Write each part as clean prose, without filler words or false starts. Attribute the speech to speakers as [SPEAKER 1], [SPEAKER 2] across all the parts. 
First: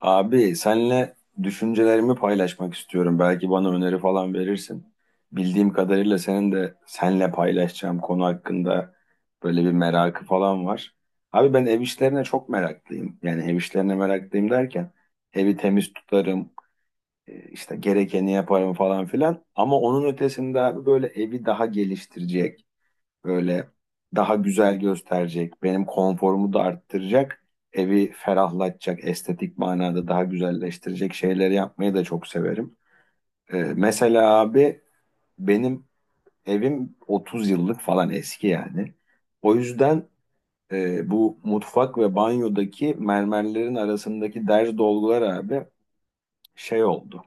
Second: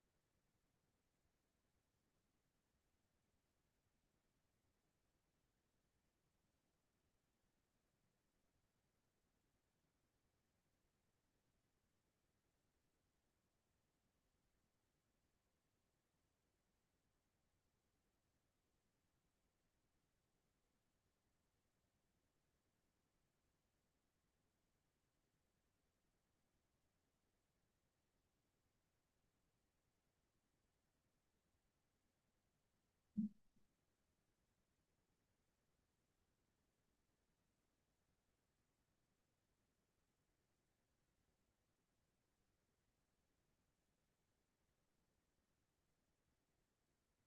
[SPEAKER 1] Abi senle düşüncelerimi paylaşmak istiyorum. Belki bana öneri falan verirsin. Bildiğim kadarıyla senin de senle paylaşacağım konu hakkında böyle bir merakı falan var. Abi ben ev işlerine çok meraklıyım. Yani ev işlerine meraklıyım derken evi temiz tutarım, işte gerekeni yaparım falan filan. Ama onun ötesinde abi böyle evi daha geliştirecek böyle daha güzel gösterecek, benim konforumu da arttıracak, evi ferahlatacak, estetik manada daha güzelleştirecek şeyleri yapmayı da çok severim. Mesela abi benim evim 30 yıllık falan eski yani. O yüzden bu mutfak ve banyodaki mermerlerin arasındaki derz dolgular abi şey oldu,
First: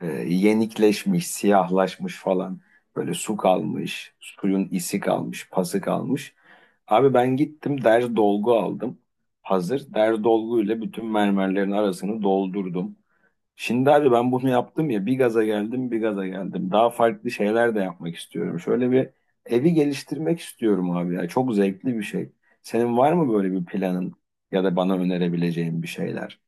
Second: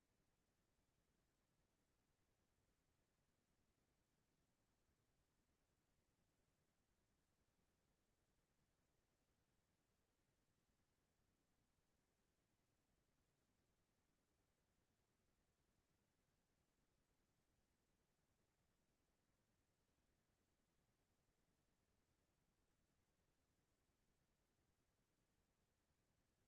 [SPEAKER 1] yenikleşmiş, siyahlaşmış falan. Böyle su kalmış, suyun isi kalmış, pası kalmış. Abi ben gittim der dolgu aldım. Hazır der dolguyla bütün mermerlerin arasını doldurdum. Şimdi abi ben bunu yaptım ya, bir gaza geldim bir gaza geldim. Daha farklı şeyler de yapmak istiyorum. Şöyle bir evi geliştirmek istiyorum abi ya. Çok zevkli bir şey. Senin var mı böyle bir planın ya da bana önerebileceğin bir şeyler?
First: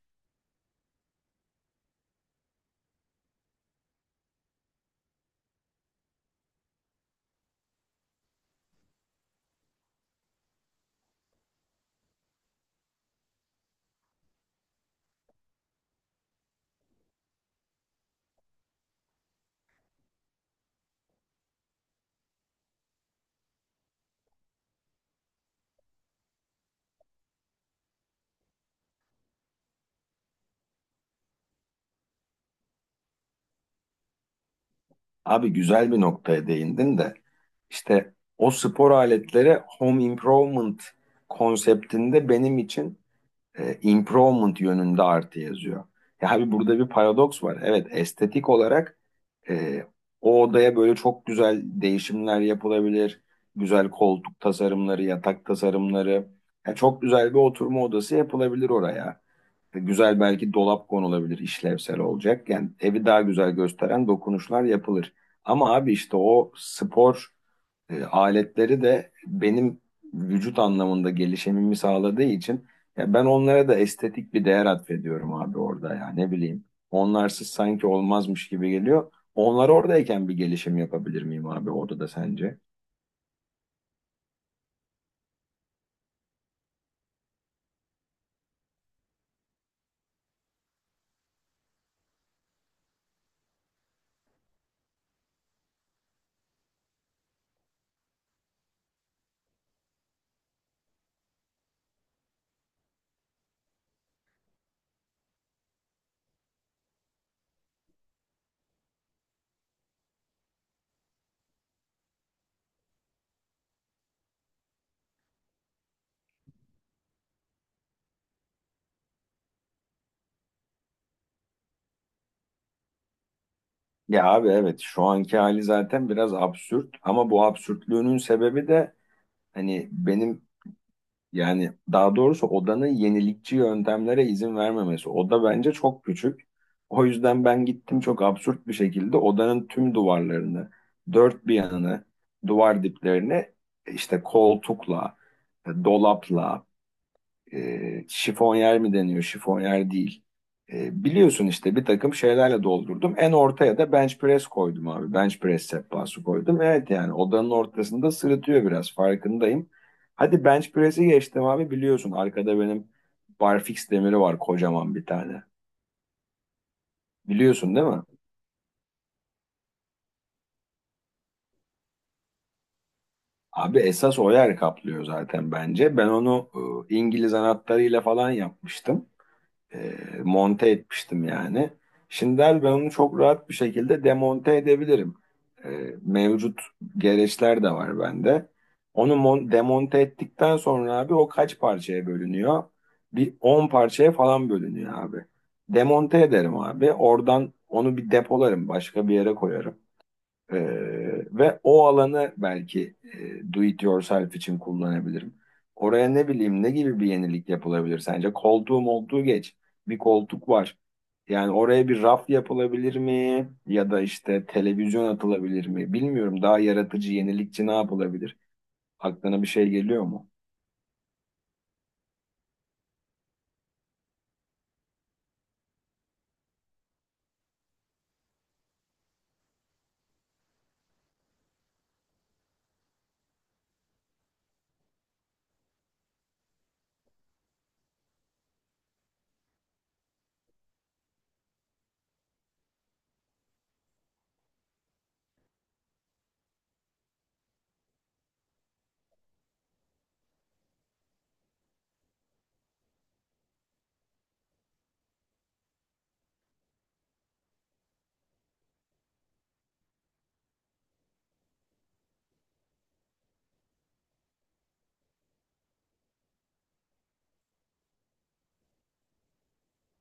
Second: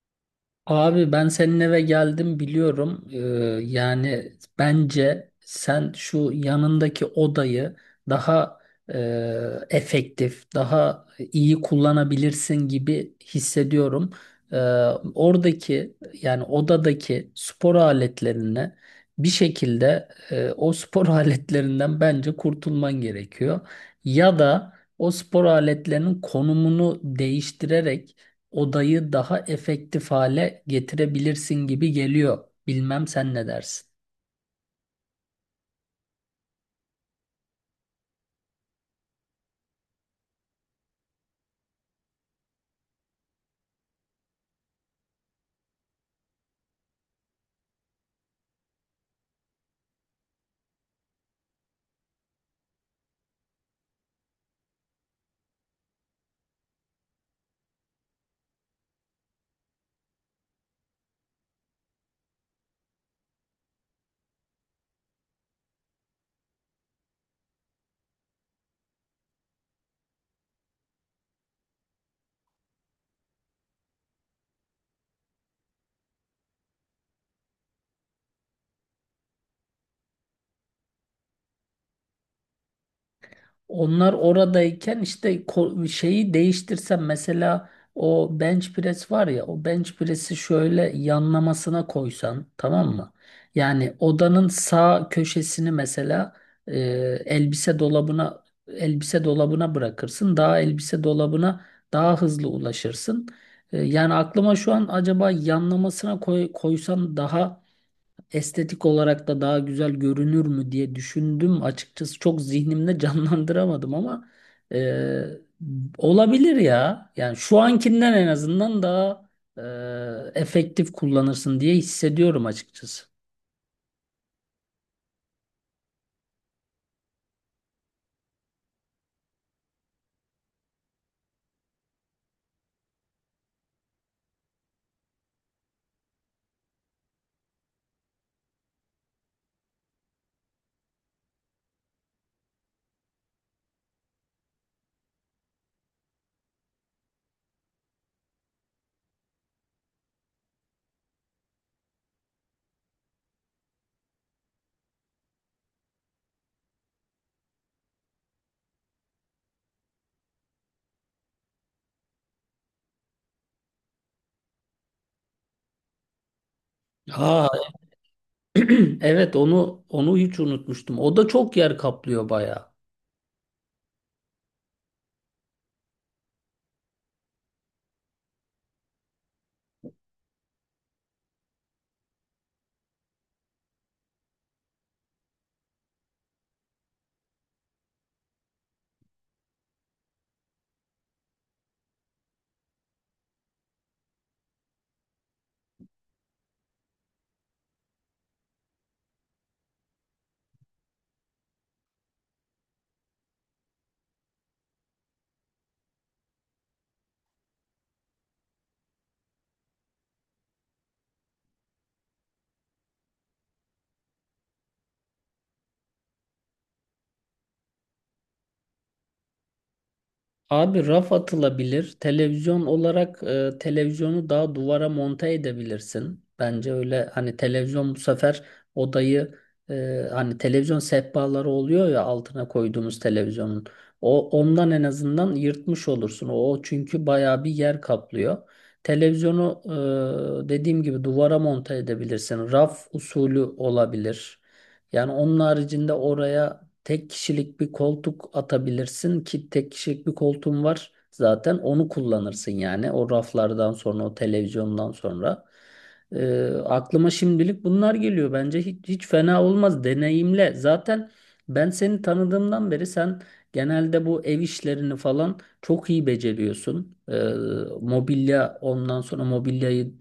[SPEAKER 2] Abi ben senin eve geldim biliyorum. Yani bence sen şu yanındaki odayı daha e, efektif, daha iyi kullanabilirsin gibi hissediyorum. Ee, oradaki yani odadaki spor aletlerini bir şekilde o spor aletlerinden bence kurtulman gerekiyor. Ya da o spor aletlerinin konumunu değiştirerek odayı daha efektif hale getirebilirsin gibi geliyor. Bilmem sen ne dersin.
[SPEAKER 1] Abi güzel bir noktaya değindin de işte o spor aletleri home improvement konseptinde benim için improvement yönünde artı yazıyor. Ya abi burada bir paradoks var. Evet, estetik olarak ee, o odaya böyle çok güzel değişimler yapılabilir. Güzel koltuk tasarımları, yatak tasarımları. Ya çok güzel bir oturma odası yapılabilir oraya. Güzel belki dolap konulabilir, işlevsel olacak. Yani evi daha güzel gösteren dokunuşlar yapılır. Ama abi işte o spor aletleri de benim vücut anlamında gelişimimi sağladığı için ya ben onlara da estetik bir değer atfediyorum abi orada ya, ne bileyim. Onlarsız sanki olmazmış gibi geliyor. Onlar oradayken bir gelişim yapabilir miyim abi orada da sence?
[SPEAKER 2] Onlar oradayken işte şeyi değiştirsem mesela o bench press var ya o bench press'i şöyle yanlamasına koysan tamam mı? Yani odanın sağ köşesini mesela e, elbise dolabına bırakırsın. Daha elbise dolabına daha hızlı ulaşırsın. Yani aklıma şu an acaba yanlamasına koysan daha estetik olarak da daha güzel görünür mü diye düşündüm. Açıkçası çok zihnimde canlandıramadım ama e, olabilir ya. Yani şu ankinden en azından daha efektif kullanırsın diye hissediyorum açıkçası.
[SPEAKER 1] Ya abi evet, şu anki hali zaten biraz absürt ama bu absürtlüğünün sebebi de hani benim, yani daha doğrusu odanın yenilikçi yöntemlere izin vermemesi. Oda bence çok küçük. O yüzden ben gittim çok absürt bir şekilde odanın tüm duvarlarını, dört bir yanını, duvar diplerini işte koltukla, dolapla, şifonyer mi deniyor, şifonyer değil. Biliyorsun işte bir takım şeylerle doldurdum. En ortaya da bench press koydum abi. Bench press sehpası koydum. Evet yani odanın ortasında sırıtıyor biraz, farkındayım. Hadi bench press'i geçtim abi, biliyorsun. Arkada benim barfix demiri var, kocaman bir tane.
[SPEAKER 2] Ha,
[SPEAKER 1] Biliyorsun değil mi?
[SPEAKER 2] evet onu hiç unutmuştum. O da çok yer kaplıyor bayağı.
[SPEAKER 1] Abi esas o yer kaplıyor zaten bence. Ben onu İngiliz anahtarıyla falan yapmıştım. e, monte etmiştim yani. Şimdiler ben onu çok rahat bir şekilde demonte edebilirim. E, mevcut gereçler de var bende. Onu demonte ettikten sonra abi o kaç parçaya bölünüyor? Bir 10 parçaya falan bölünüyor abi. Demonte ederim abi. Oradan onu bir depolarım, başka bir yere koyarım. Ve o alanı belki do it yourself için kullanabilirim. Oraya ne bileyim, ne gibi bir yenilik yapılabilir sence? Koltuğum olduğu geç. Bir koltuk var. Yani oraya bir raf yapılabilir mi? Ya da işte televizyon atılabilir mi? Bilmiyorum, daha yaratıcı, yenilikçi ne yapılabilir? Aklına bir şey geliyor mu?
[SPEAKER 2] Abi raf atılabilir. Televizyon olarak televizyonu daha duvara monte edebilirsin. Bence öyle hani televizyon bu sefer odayı hani televizyon sehpaları oluyor ya altına koyduğumuz televizyonun. O ondan en azından yırtmış olursun. O çünkü bayağı bir yer kaplıyor. Televizyonu dediğim gibi duvara monte edebilirsin. Raf usulü olabilir. Yani onun haricinde oraya tek kişilik bir koltuk atabilirsin ki tek kişilik bir koltuğum var. Zaten onu kullanırsın yani. O raflardan sonra, o televizyondan sonra. Aklıma şimdilik bunlar geliyor. Bence hiç fena olmaz. Deneyimle. Zaten ben seni tanıdığımdan beri sen genelde bu ev işlerini falan çok iyi beceriyorsun. Mobilya ondan sonra mobilyayı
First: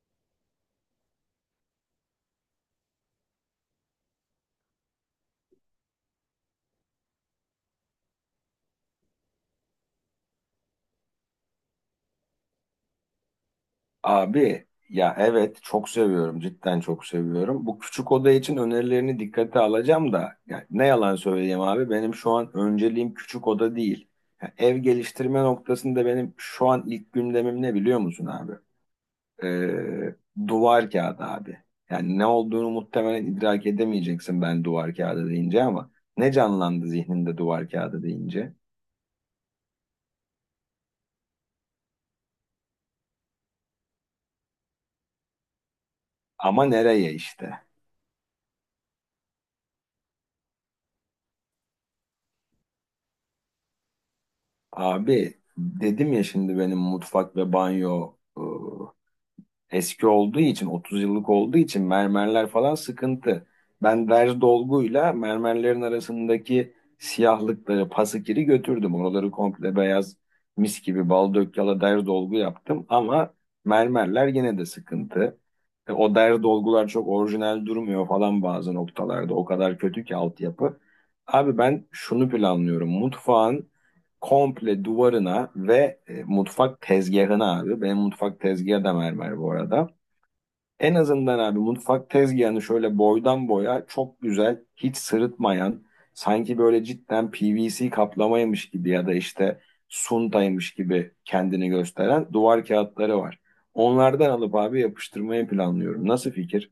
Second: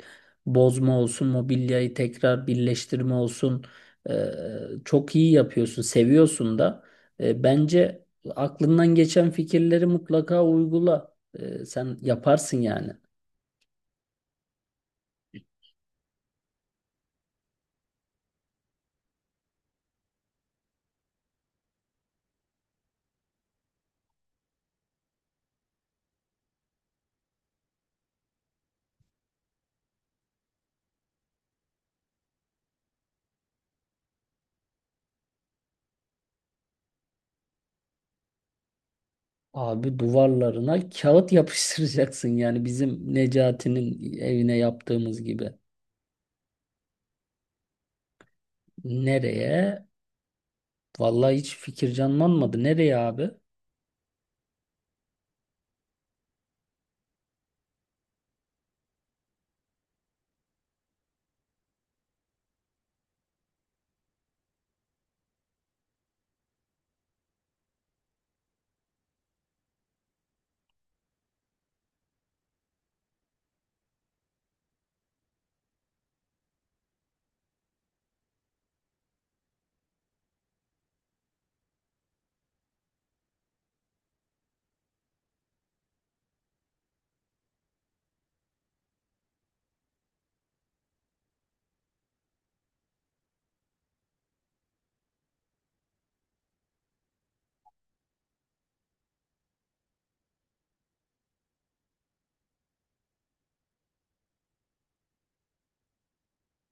[SPEAKER 2] bozma olsun, mobilyayı tekrar birleştirme olsun. Ee, çok iyi yapıyorsun, seviyorsun da. Bence aklından geçen fikirleri mutlaka uygula. Sen yaparsın yani.
[SPEAKER 1] Abi ya evet, çok seviyorum, cidden çok seviyorum. Bu küçük oda için önerilerini dikkate alacağım da ya ne yalan söyleyeyim abi, benim şu an önceliğim küçük oda değil. Ya ev geliştirme noktasında benim şu an ilk gündemim ne, biliyor musun abi? Ee, duvar kağıdı abi. Yani ne olduğunu muhtemelen idrak edemeyeceksin ben duvar kağıdı deyince ama ne canlandı zihninde duvar kağıdı deyince?
[SPEAKER 2] Abi duvarlarına kağıt yapıştıracaksın yani bizim Necati'nin evine yaptığımız gibi.
[SPEAKER 1] Ama nereye işte?
[SPEAKER 2] Nereye? Vallahi hiç fikir canlanmadı. Nereye abi?
[SPEAKER 1] Abi dedim ya, şimdi benim mutfak ve banyo eski olduğu için, 30 yıllık olduğu için mermerler falan sıkıntı. Ben derz dolguyla mermerlerin arasındaki siyahlıkları, pasakiri götürdüm. Oraları komple beyaz, mis gibi bal dök yala derz dolgu yaptım ama mermerler yine de sıkıntı. O derz dolgular çok orijinal durmuyor falan bazı noktalarda. O kadar kötü ki altyapı. Abi ben şunu planlıyorum. Mutfağın komple duvarına ve mutfak tezgahına abi. Benim mutfak tezgahı da mermer bu arada. En azından abi mutfak tezgahını şöyle boydan boya çok güzel, hiç sırıtmayan, sanki böyle cidden PVC kaplamaymış gibi ya da işte suntaymış gibi kendini gösteren duvar kağıtları var. Onlardan alıp abi yapıştırmayı planlıyorum. Nasıl fikir?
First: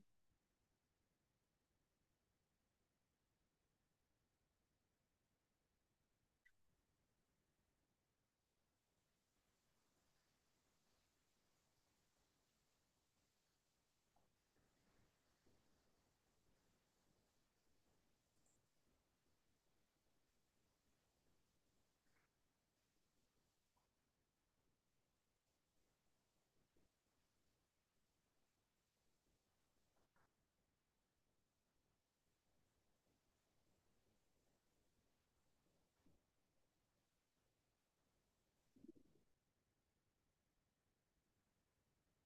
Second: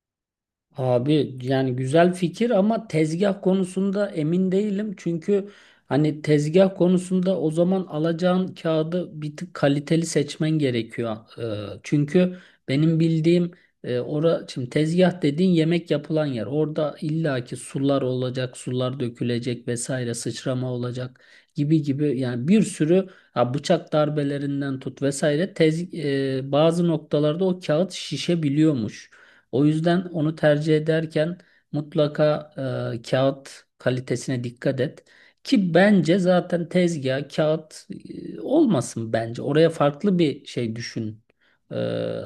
[SPEAKER 2] Abi yani güzel fikir ama tezgah konusunda emin değilim. Çünkü hani tezgah konusunda o zaman alacağın kağıdı bir tık kaliteli seçmen gerekiyor. Çünkü benim bildiğim ora şimdi tezgah dediğin yemek yapılan yer. Orada illaki sular olacak, sular dökülecek vesaire, sıçrama olacak gibi gibi yani bir sürü ha, bıçak darbelerinden tut vesaire bazı noktalarda o kağıt şişebiliyormuş. O yüzden onu tercih ederken mutlaka kağıt kalitesine dikkat et. Ki bence zaten tezgah kağıt olmasın bence. Oraya farklı bir şey düşün. E,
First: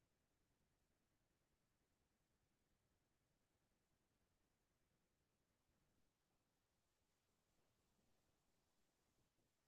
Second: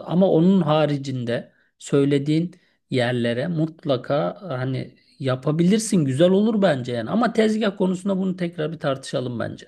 [SPEAKER 2] ama onun haricinde söylediğin yerlere mutlaka hani yapabilirsin. Güzel olur bence yani. Ama tezgah konusunda bunu tekrar bir tartışalım bence.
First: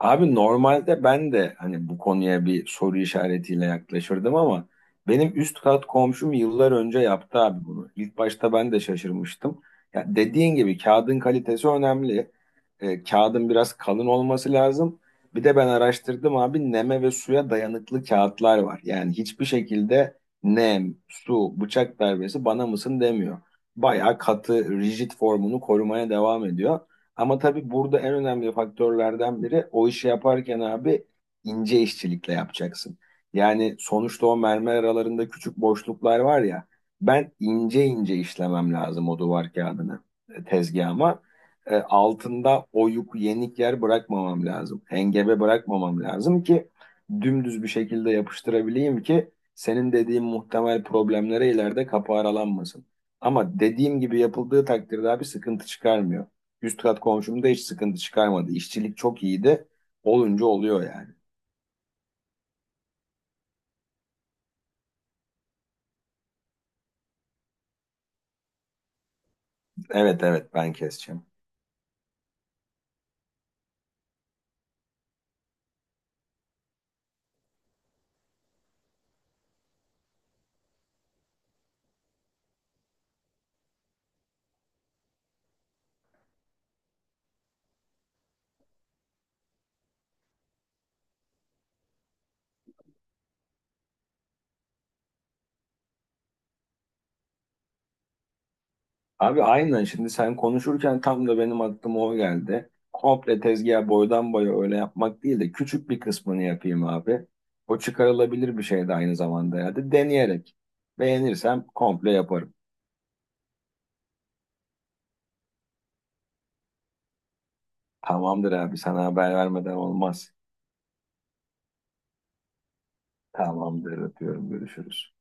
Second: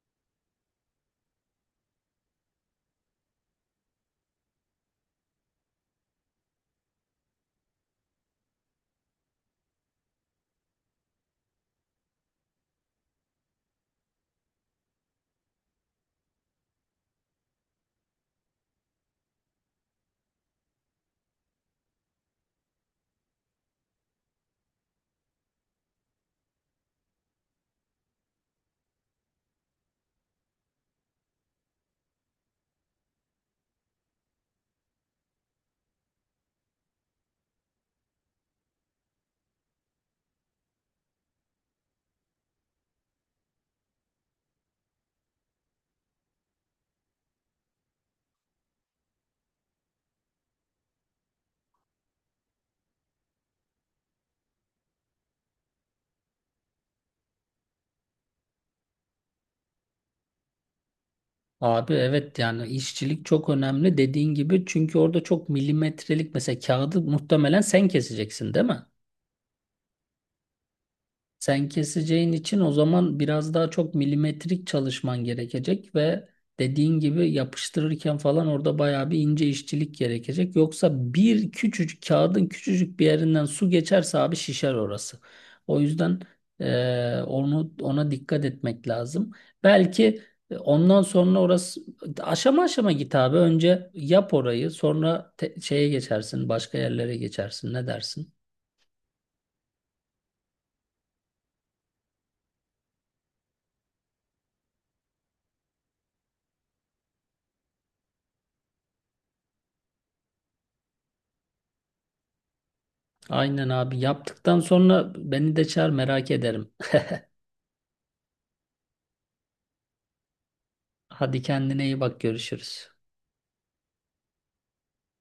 [SPEAKER 1] Abi normalde ben de hani bu konuya bir soru işaretiyle yaklaşırdım ama benim üst kat komşum yıllar önce yaptı abi bunu. İlk başta ben de şaşırmıştım. Ya dediğin gibi kağıdın kalitesi önemli. Kağıdın biraz kalın olması lazım. Bir de ben araştırdım abi, neme ve suya dayanıklı kağıtlar var. Yani hiçbir şekilde nem, su, bıçak darbesi bana mısın demiyor. Bayağı katı, rigid formunu korumaya devam ediyor. Ama tabii burada en önemli faktörlerden biri, o işi yaparken abi ince işçilikle yapacaksın. Yani sonuçta o mermer aralarında küçük boşluklar var ya, ben ince ince işlemem lazım o duvar kağıdını tezgahıma, altında oyuk, yenik yer bırakmamam lazım. Hengebe bırakmamam lazım ki dümdüz bir şekilde yapıştırabileyim ki senin dediğin muhtemel problemlere ileride kapı aralanmasın. Ama dediğim gibi yapıldığı takdirde abi sıkıntı çıkarmıyor. Üst kat komşum hiç sıkıntı çıkarmadı. İşçilik çok iyiydi. Olunca oluyor yani.
[SPEAKER 2] Abi evet yani işçilik çok önemli dediğin gibi çünkü orada çok milimetrelik mesela kağıdı muhtemelen sen keseceksin değil mi?
[SPEAKER 1] Evet evet, ben keseceğim.
[SPEAKER 2] Sen keseceğin için o zaman biraz daha çok milimetrik çalışman gerekecek ve dediğin gibi yapıştırırken falan orada bayağı bir ince işçilik gerekecek. Yoksa bir küçücük kağıdın küçücük bir yerinden su geçerse abi şişer orası. O yüzden onu ona dikkat etmek lazım. Belki ondan sonra orası aşama aşama git abi. Önce yap orayı, sonra şeye geçersin, başka yerlere geçersin. Ne dersin?
[SPEAKER 1] Abi aynen, şimdi sen konuşurken tam da benim aklıma o geldi. Komple tezgah boydan boya öyle yapmak değil de küçük bir kısmını yapayım abi. O çıkarılabilir bir şey de aynı zamanda, ya da deneyerek. Beğenirsem komple yaparım.
[SPEAKER 2] Aynen abi yaptıktan sonra beni de çağır merak ederim.
[SPEAKER 1] Tamamdır abi, sana haber vermeden olmaz.
[SPEAKER 2] Hadi kendine iyi bak görüşürüz.
[SPEAKER 1] Tamamdır, öpüyorum, görüşürüz.